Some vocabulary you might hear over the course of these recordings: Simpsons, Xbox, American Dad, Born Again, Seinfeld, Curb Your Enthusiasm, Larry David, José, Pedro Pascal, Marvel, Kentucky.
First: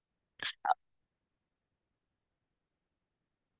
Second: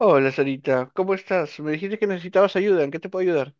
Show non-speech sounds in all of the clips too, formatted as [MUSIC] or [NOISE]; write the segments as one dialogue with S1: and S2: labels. S1: Hola, Sarita, ¿cómo estás? Me dijiste que necesitabas ayuda, ¿en qué te puedo ayudar?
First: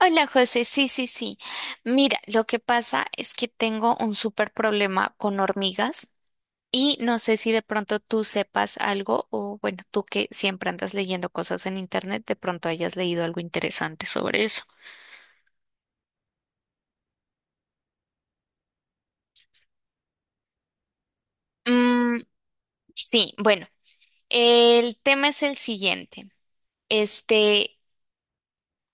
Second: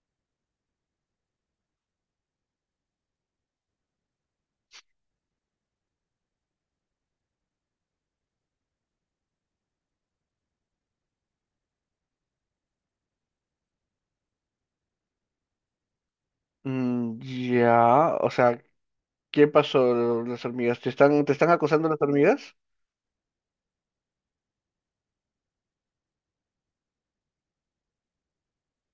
S2: Hola José, sí, sí, sí. Mira, lo que pasa es que tengo un súper problema con hormigas y no sé si de pronto tú sepas algo o bueno, tú que siempre andas leyendo cosas en internet, de pronto hayas leído algo interesante sobre eso.
S1: Mm, ya, o sea, ¿qué pasó las hormigas? ¿Te están acosando las
S2: Mm,
S1: hormigas?
S2: sí, bueno, el tema es el siguiente. Este,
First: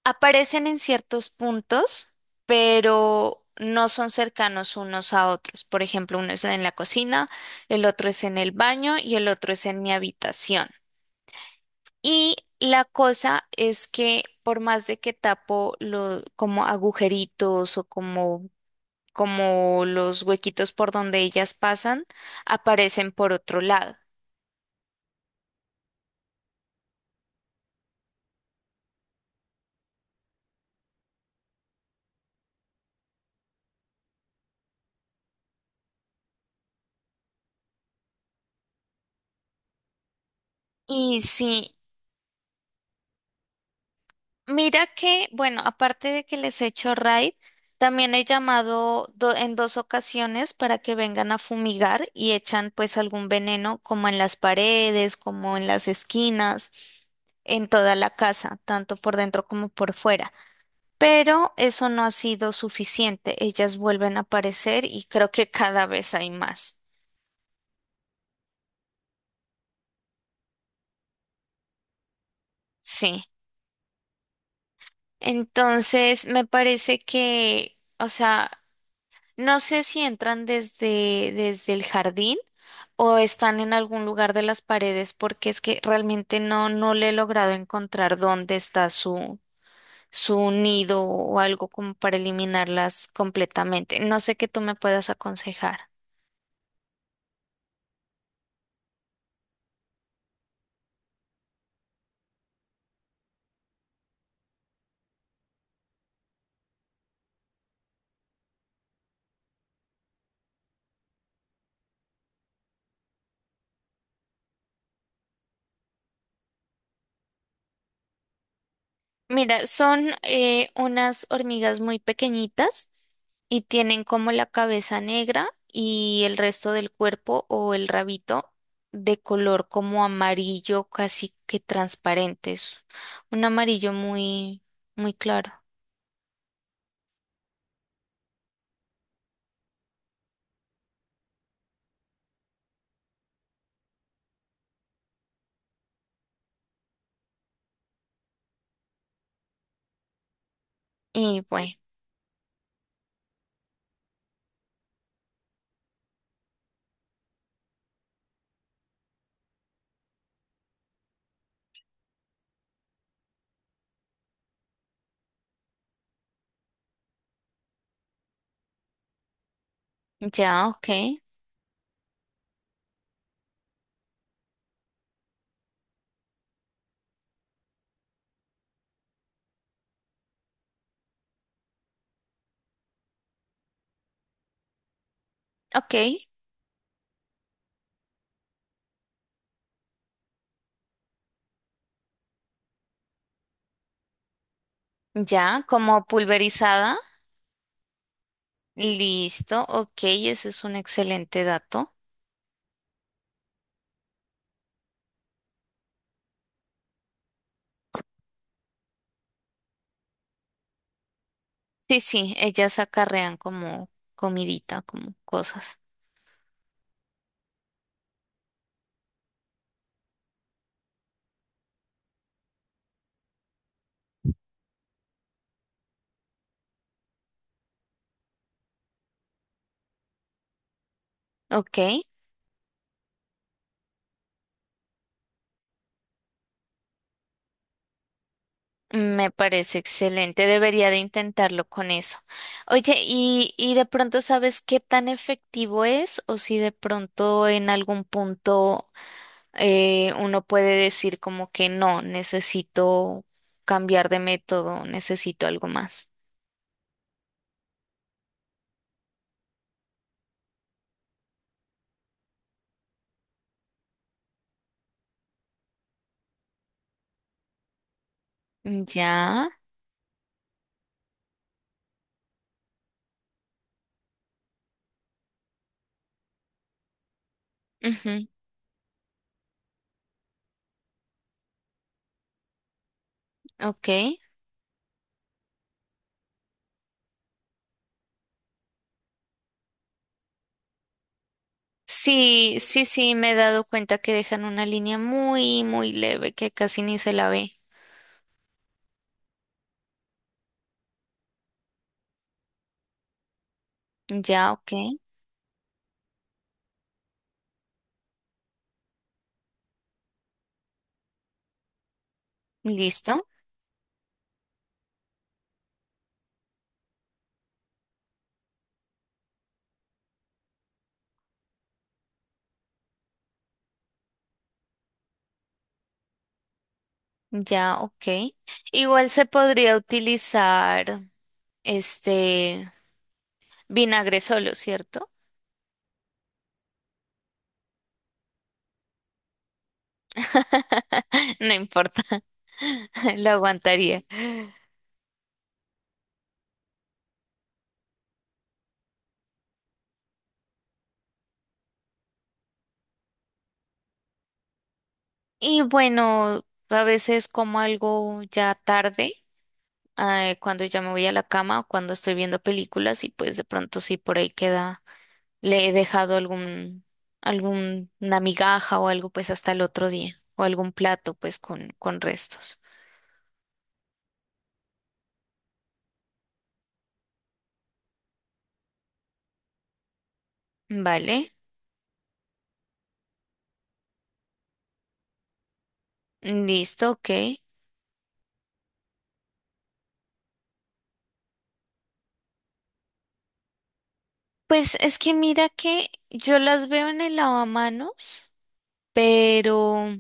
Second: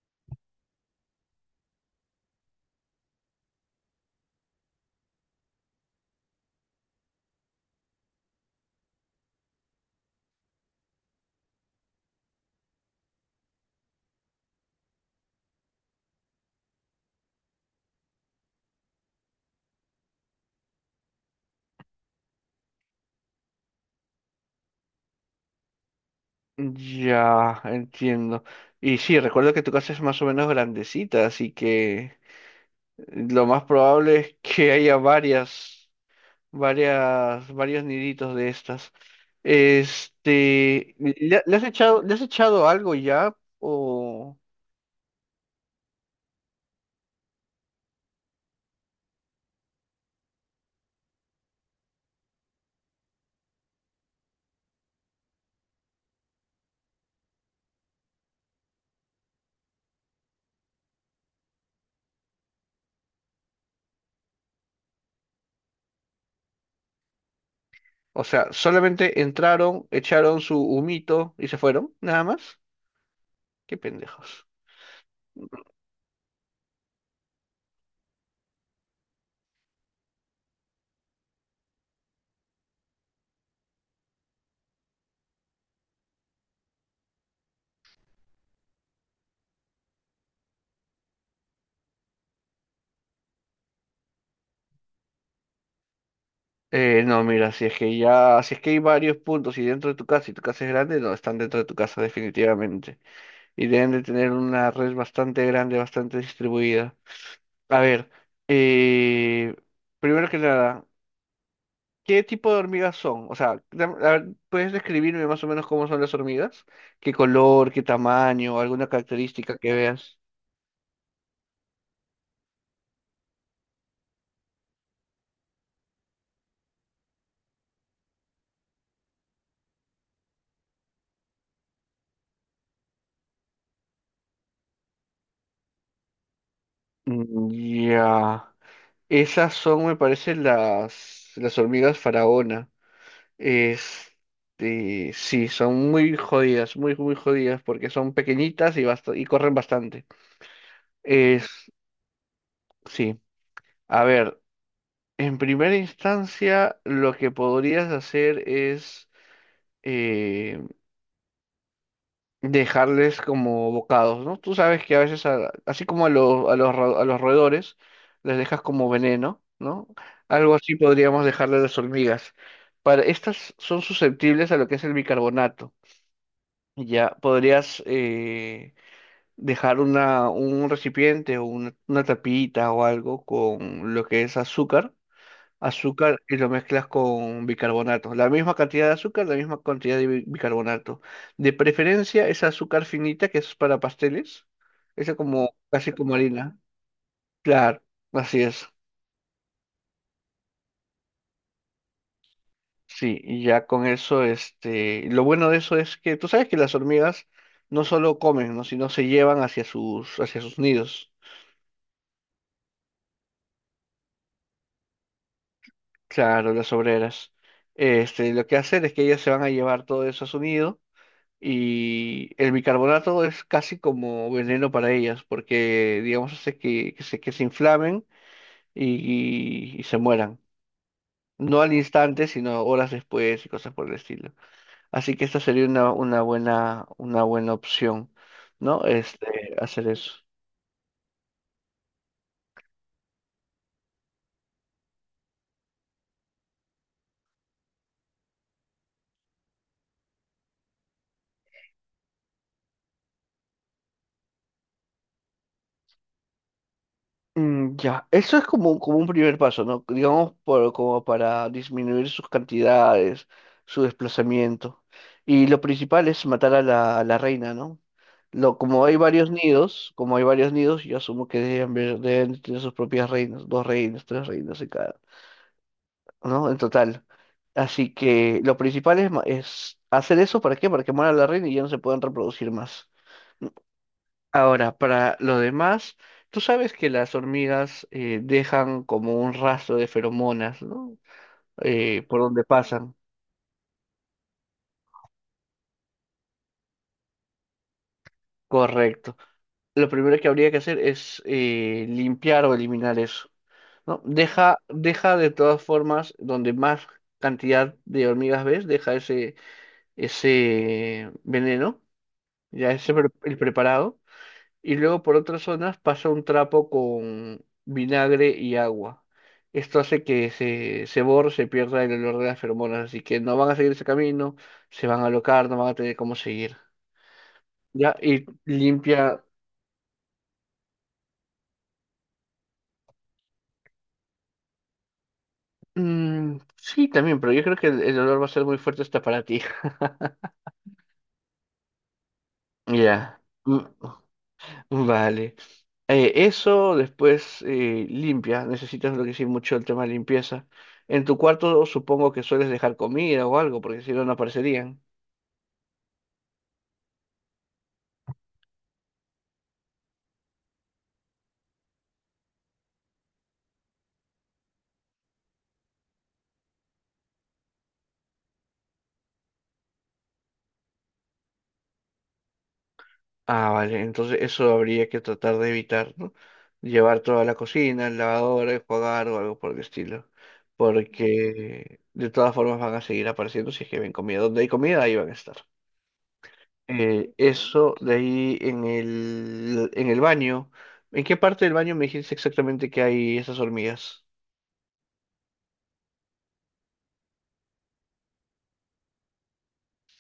S2: Aparecen en ciertos puntos, pero no son cercanos unos a otros. Por ejemplo, uno es en la cocina, el otro es en el baño y el otro es en mi habitación. Y la cosa es que por más de que tapo lo, como agujeritos o como, como los huequitos por donde ellas pasan, aparecen por otro lado.
S1: Ya, entiendo. Y sí, recuerdo que tu casa es más o menos grandecita, así que lo más probable es que haya varios niditos de estas.
S2: Y sí,
S1: Le has echado algo ya? O...
S2: mira que, bueno, aparte de que les he hecho raid, también he llamado en 2 ocasiones para que vengan a fumigar y echan pues algún veneno como en las paredes, como en las esquinas, en toda la casa, tanto por dentro como por fuera. Pero eso no ha sido suficiente. Ellas vuelven a aparecer y creo que cada vez hay más.
S1: O sea, solamente entraron, echaron su humito y se fueron, nada más.
S2: Sí.
S1: Qué pendejos.
S2: Entonces, me parece que, o sea, no sé si entran desde el jardín o están en algún lugar de las paredes, porque es que realmente no, no le he logrado encontrar dónde está su, su nido o algo como para eliminarlas completamente. No sé qué tú me puedas aconsejar.
S1: No, mira, si es que ya, si es que hay varios puntos y dentro de tu casa y tu casa es grande, no, están dentro de tu casa definitivamente. Y deben de tener una red bastante grande, bastante distribuida. A ver, eh, primero que nada, ¿qué tipo de hormigas son? O sea, a ver, ¿puedes describirme más o menos cómo son las hormigas? ¿Qué color, qué tamaño, alguna característica
S2: Mira,
S1: que
S2: son
S1: veas?
S2: unas hormigas muy pequeñitas y tienen como la cabeza negra y el resto del cuerpo o el rabito de color como amarillo, casi que transparente. Es un amarillo muy, muy claro.
S1: Mm, ya. Esas son, me parece, las hormigas faraona. Sí, son muy jodidas, muy, muy jodidas, porque son pequeñitas y, y corren bastante.
S2: Y
S1: Es,
S2: bueno,
S1: sí. A ver, en primera instancia, lo que podrías hacer es eh, dejarles como bocados, ¿no? Tú sabes que a veces, así como a, los a los, a los roedores, les dejas como veneno, ¿no? Algo
S2: ya,
S1: así
S2: ok,
S1: podríamos dejarle a las hormigas. Para, estas son susceptibles a lo que es el bicarbonato. Ya podrías dejar una, un recipiente o una tapita o algo con lo que es
S2: ok,
S1: azúcar y lo mezclas con bicarbonato. La misma cantidad de azúcar, la misma cantidad de bicarbonato. De preferencia esa azúcar finita que es para pasteles, esa como
S2: ya,
S1: casi
S2: como
S1: como harina.
S2: pulverizada.
S1: Claro, así es.
S2: Listo, ok, eso es un excelente dato.
S1: Sí, y ya con eso, lo bueno de eso es que tú sabes que las hormigas no solo comen, ¿no? sino se llevan hacia sus nidos.
S2: Sí, sí, ellas acarrean como comidita, como cosas.
S1: Claro, las obreras. Lo que hacen es que ellas se van a llevar todo eso a su nido. Y el bicarbonato es casi como veneno para ellas, porque, digamos, hace que, que se inflamen y, y se mueran. No al
S2: Ok.
S1: instante, sino horas después y cosas por el estilo. Así que esta sería una buena opción, ¿no?
S2: Me parece
S1: Hacer eso.
S2: excelente, debería de intentarlo con eso. Oye, y de pronto sabes qué tan efectivo es o si de pronto en algún punto uno puede decir como que no, necesito cambiar de método, necesito algo más?
S1: Mm, ya, eso es como, como un primer paso, ¿no? Digamos, por, como para disminuir sus cantidades, su desplazamiento. Y lo principal es matar a a la reina, ¿no? Lo, como hay varios
S2: Ya,
S1: nidos, como hay varios nidos, yo asumo que deben, deben tener sus propias reinas, dos reinas, tres reinas en cada, ¿no? En total. Así
S2: ujú,
S1: que lo principal es, es hacer eso, ¿para qué? Para que muera la reina y ya no se puedan reproducir más.
S2: ok.
S1: Ahora, para lo demás, tú sabes que las hormigas dejan como un rastro de feromonas, ¿no? Por donde
S2: Sí, sí,
S1: pasan.
S2: sí, me he dado cuenta que dejan una línea muy, muy leve que casi ni se la ve.
S1: Correcto. Lo primero que habría que hacer es limpiar o eliminar eso, ¿no?
S2: Ya, ok,
S1: Deja de todas formas, donde más cantidad de hormigas ves, deja ese, ese veneno, ya ese
S2: listo.
S1: el preparado. Y luego por otras zonas pasa un trapo con vinagre y agua. Esto hace que se borre, se pierda el olor de las feromonas, así que no van a seguir ese camino, se van a alocar, no van a tener cómo seguir.
S2: Ya,
S1: Ya,
S2: ok.
S1: y
S2: Igual
S1: limpia.
S2: se podría utilizar este vinagre solo, ¿cierto?
S1: Mm, sí, también, pero yo creo que el olor va a ser muy fuerte hasta para ti. [LAUGHS]
S2: [LAUGHS] No importa, [LAUGHS]
S1: Ya.
S2: lo
S1: Mm,
S2: aguantaría.
S1: vale. Eso después limpia. Necesitas lo que sí mucho el tema de limpieza. En tu cuarto supongo que sueles dejar comida o algo, porque si no, no aparecerían.
S2: Y bueno, a veces como algo ya tarde, cuando ya me voy a la cama o cuando estoy viendo películas y pues de pronto sí por ahí queda, le he dejado algún, alguna migaja o algo pues hasta el otro día o algún plato pues con restos.
S1: Ah, vale, entonces eso habría que tratar de evitar, ¿no? Llevar toda la cocina, el lavadora, enjuagar o algo por el estilo.
S2: Vale.
S1: Porque de todas formas van a seguir apareciendo si es que ven comida. Donde hay comida, ahí van a estar.
S2: Listo, ok.
S1: Eso de ahí en en el baño. ¿En qué parte del baño me dijiste exactamente que hay esas hormigas?
S2: Pues es que mira que yo las veo en el lavamanos, pero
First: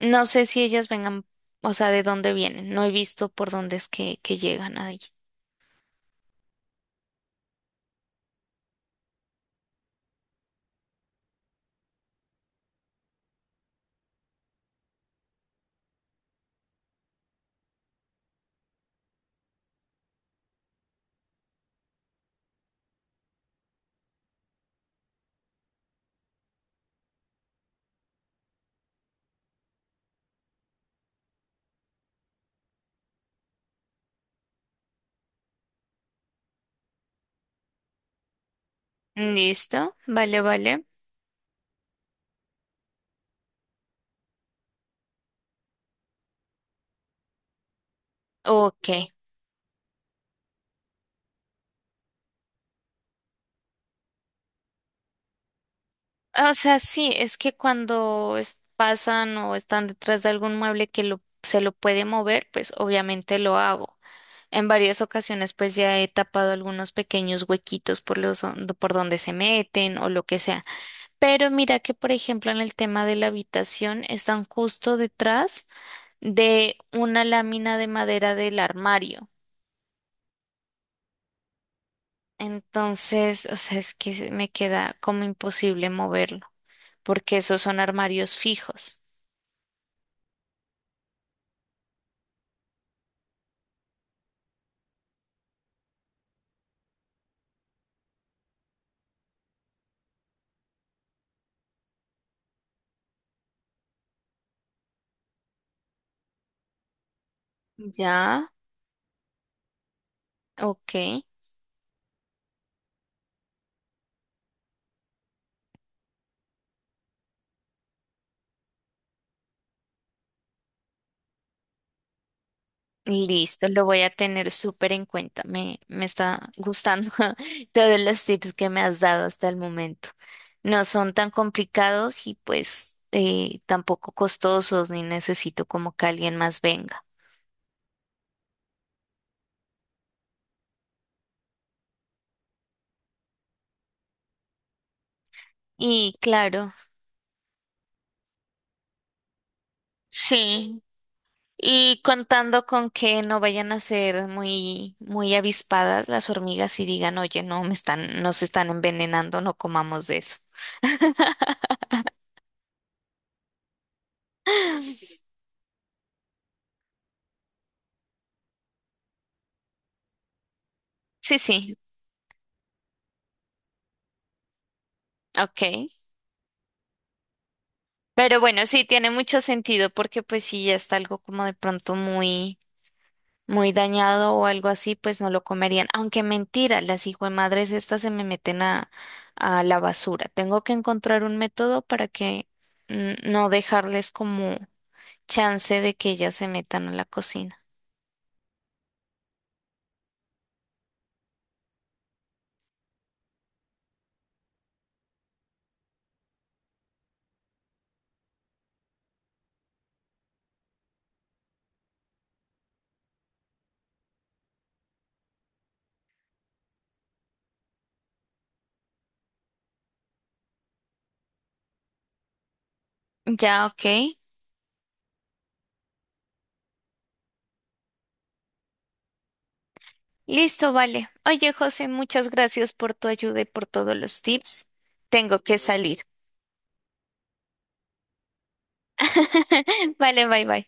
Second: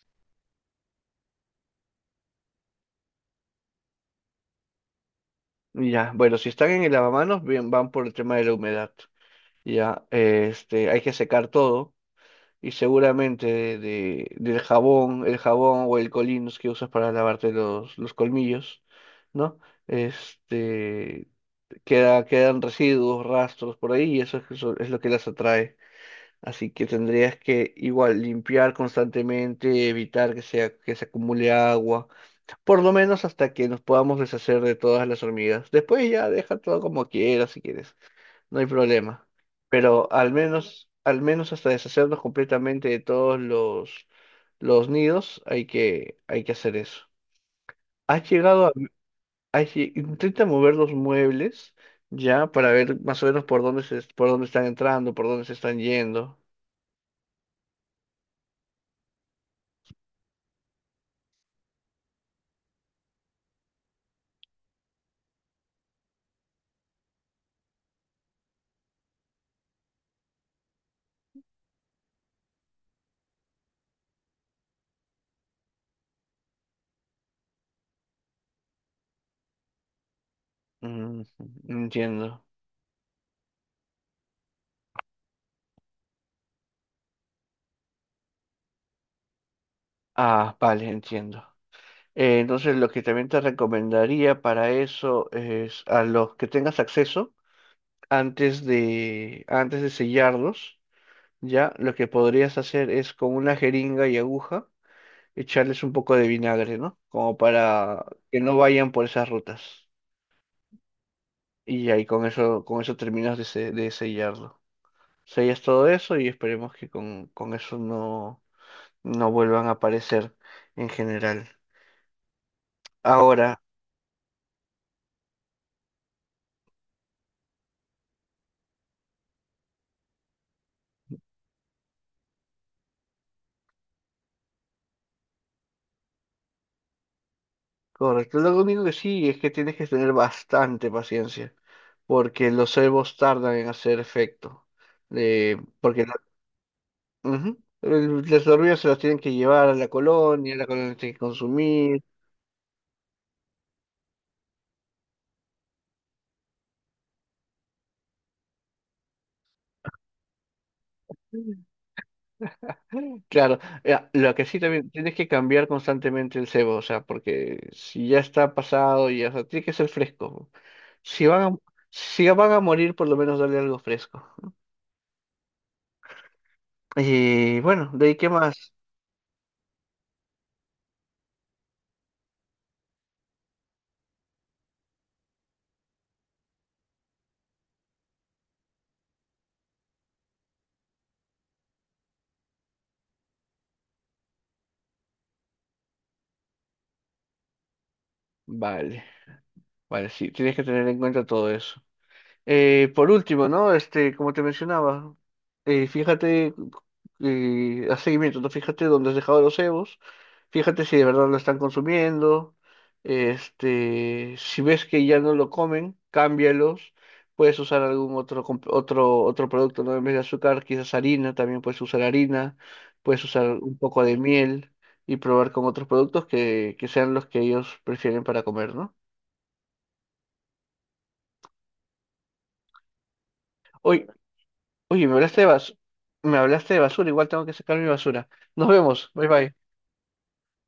S2: no sé si ellas vengan, o sea, de dónde vienen. No he visto por dónde es que llegan ahí.
S1: Ya, bueno, si están en el lavamanos, bien, van por el tema de la humedad. Ya, hay que secar todo. Y seguramente de, del jabón, el jabón o el Colins que usas para lavarte los colmillos, ¿no? Este, queda, quedan residuos, rastros por ahí y eso es lo que las atrae. Así que tendrías que igual limpiar constantemente, evitar que sea, que se acumule agua, por lo menos hasta que nos podamos deshacer de todas las hormigas. Después ya deja todo como quieras si quieres. No hay problema.
S2: Listo,
S1: Pero
S2: vale, vale.
S1: al menos hasta deshacernos completamente de todos los nidos, hay que hacer eso. ¿Has llegado a,
S2: Ok.
S1: has intenta mover los muebles ya para ver más o menos por dónde se, por dónde están entrando, por dónde se están yendo?
S2: O sea, sí, es que cuando pasan o están detrás de algún mueble que lo, se lo puede mover, pues obviamente lo hago. En varias ocasiones pues ya he tapado algunos pequeños huequitos por los, por donde se meten o lo que sea. Pero mira que, por ejemplo, en el tema de la habitación están justo detrás de una lámina de madera del armario.
S1: Mm, entiendo.
S2: Entonces, o sea, es que me queda como imposible moverlo, porque esos son armarios fijos.
S1: Ah, vale, entiendo. Entonces lo que también te recomendaría para eso es a los que tengas acceso antes de sellarlos. Ya, lo que podrías hacer es con una jeringa y aguja echarles un poco de vinagre, ¿no? Como para que
S2: Ya,
S1: no vayan por esas rutas.
S2: ok.
S1: Y ahí con eso terminas de, de sellarlo. Sellas todo eso y esperemos que con eso no, no vuelvan a aparecer en general. Ahora,
S2: Listo, lo voy a tener súper en cuenta. Me está gustando [LAUGHS] todos los tips que me has dado hasta el momento. No son tan complicados y pues tampoco costosos, ni necesito como que alguien más venga.
S1: correcto, lo único que sí es que tienes que tener bastante paciencia, porque los cebos tardan en hacer efecto. Porque
S2: Y claro,
S1: Ujú. Las hormigas se las tienen que llevar a la
S2: sí.
S1: colonia tiene que
S2: Y
S1: consumir.
S2: contando con que no vayan a ser muy, muy avispadas las hormigas y digan, oye, no, me están, nos están envenenando, no comamos de eso.
S1: Claro, lo que sí también tienes
S2: [LAUGHS]
S1: que cambiar constantemente el cebo, o sea, porque si ya está pasado, ya, o sea, tiene que ser fresco. Si
S2: Sí,
S1: van a,
S2: sí,
S1: si van a morir, por lo menos darle algo fresco.
S2: ok.
S1: Y bueno, de ahí qué
S2: Pero bueno,
S1: más.
S2: sí, tiene mucho sentido porque pues si ya está algo como de pronto muy, muy dañado o algo así, pues no lo comerían. Aunque mentira, las madres estas se me meten a la basura. Tengo que encontrar un método para que no dejarles como chance de que ellas se metan a la cocina.
S1: Vale, vale, sí, tienes que tener en cuenta todo eso. Por último, ¿no? Como te mencionaba, fíjate, haz seguimiento, ¿no? Fíjate dónde has dejado los cebos, fíjate si de verdad lo están consumiendo, si ves que ya no lo comen, cámbialos, puedes usar algún otro, otro producto, ¿no? En vez de azúcar, quizás harina, también puedes usar harina, puedes usar
S2: Ya,
S1: un poco
S2: ok.
S1: de miel y probar con otros productos que sean los que ellos prefieren para comer, ¿no?
S2: Listo, vale. Oye, José, muchas gracias por tu ayuda y por todos
S1: Oye,
S2: los tips.
S1: Oye, me
S2: Tengo
S1: hablaste de
S2: que
S1: basura.
S2: salir.
S1: Me hablaste de basura, igual tengo que sacar mi basura. Nos vemos. Bye bye.
S2: [LAUGHS] Vale, bye bye.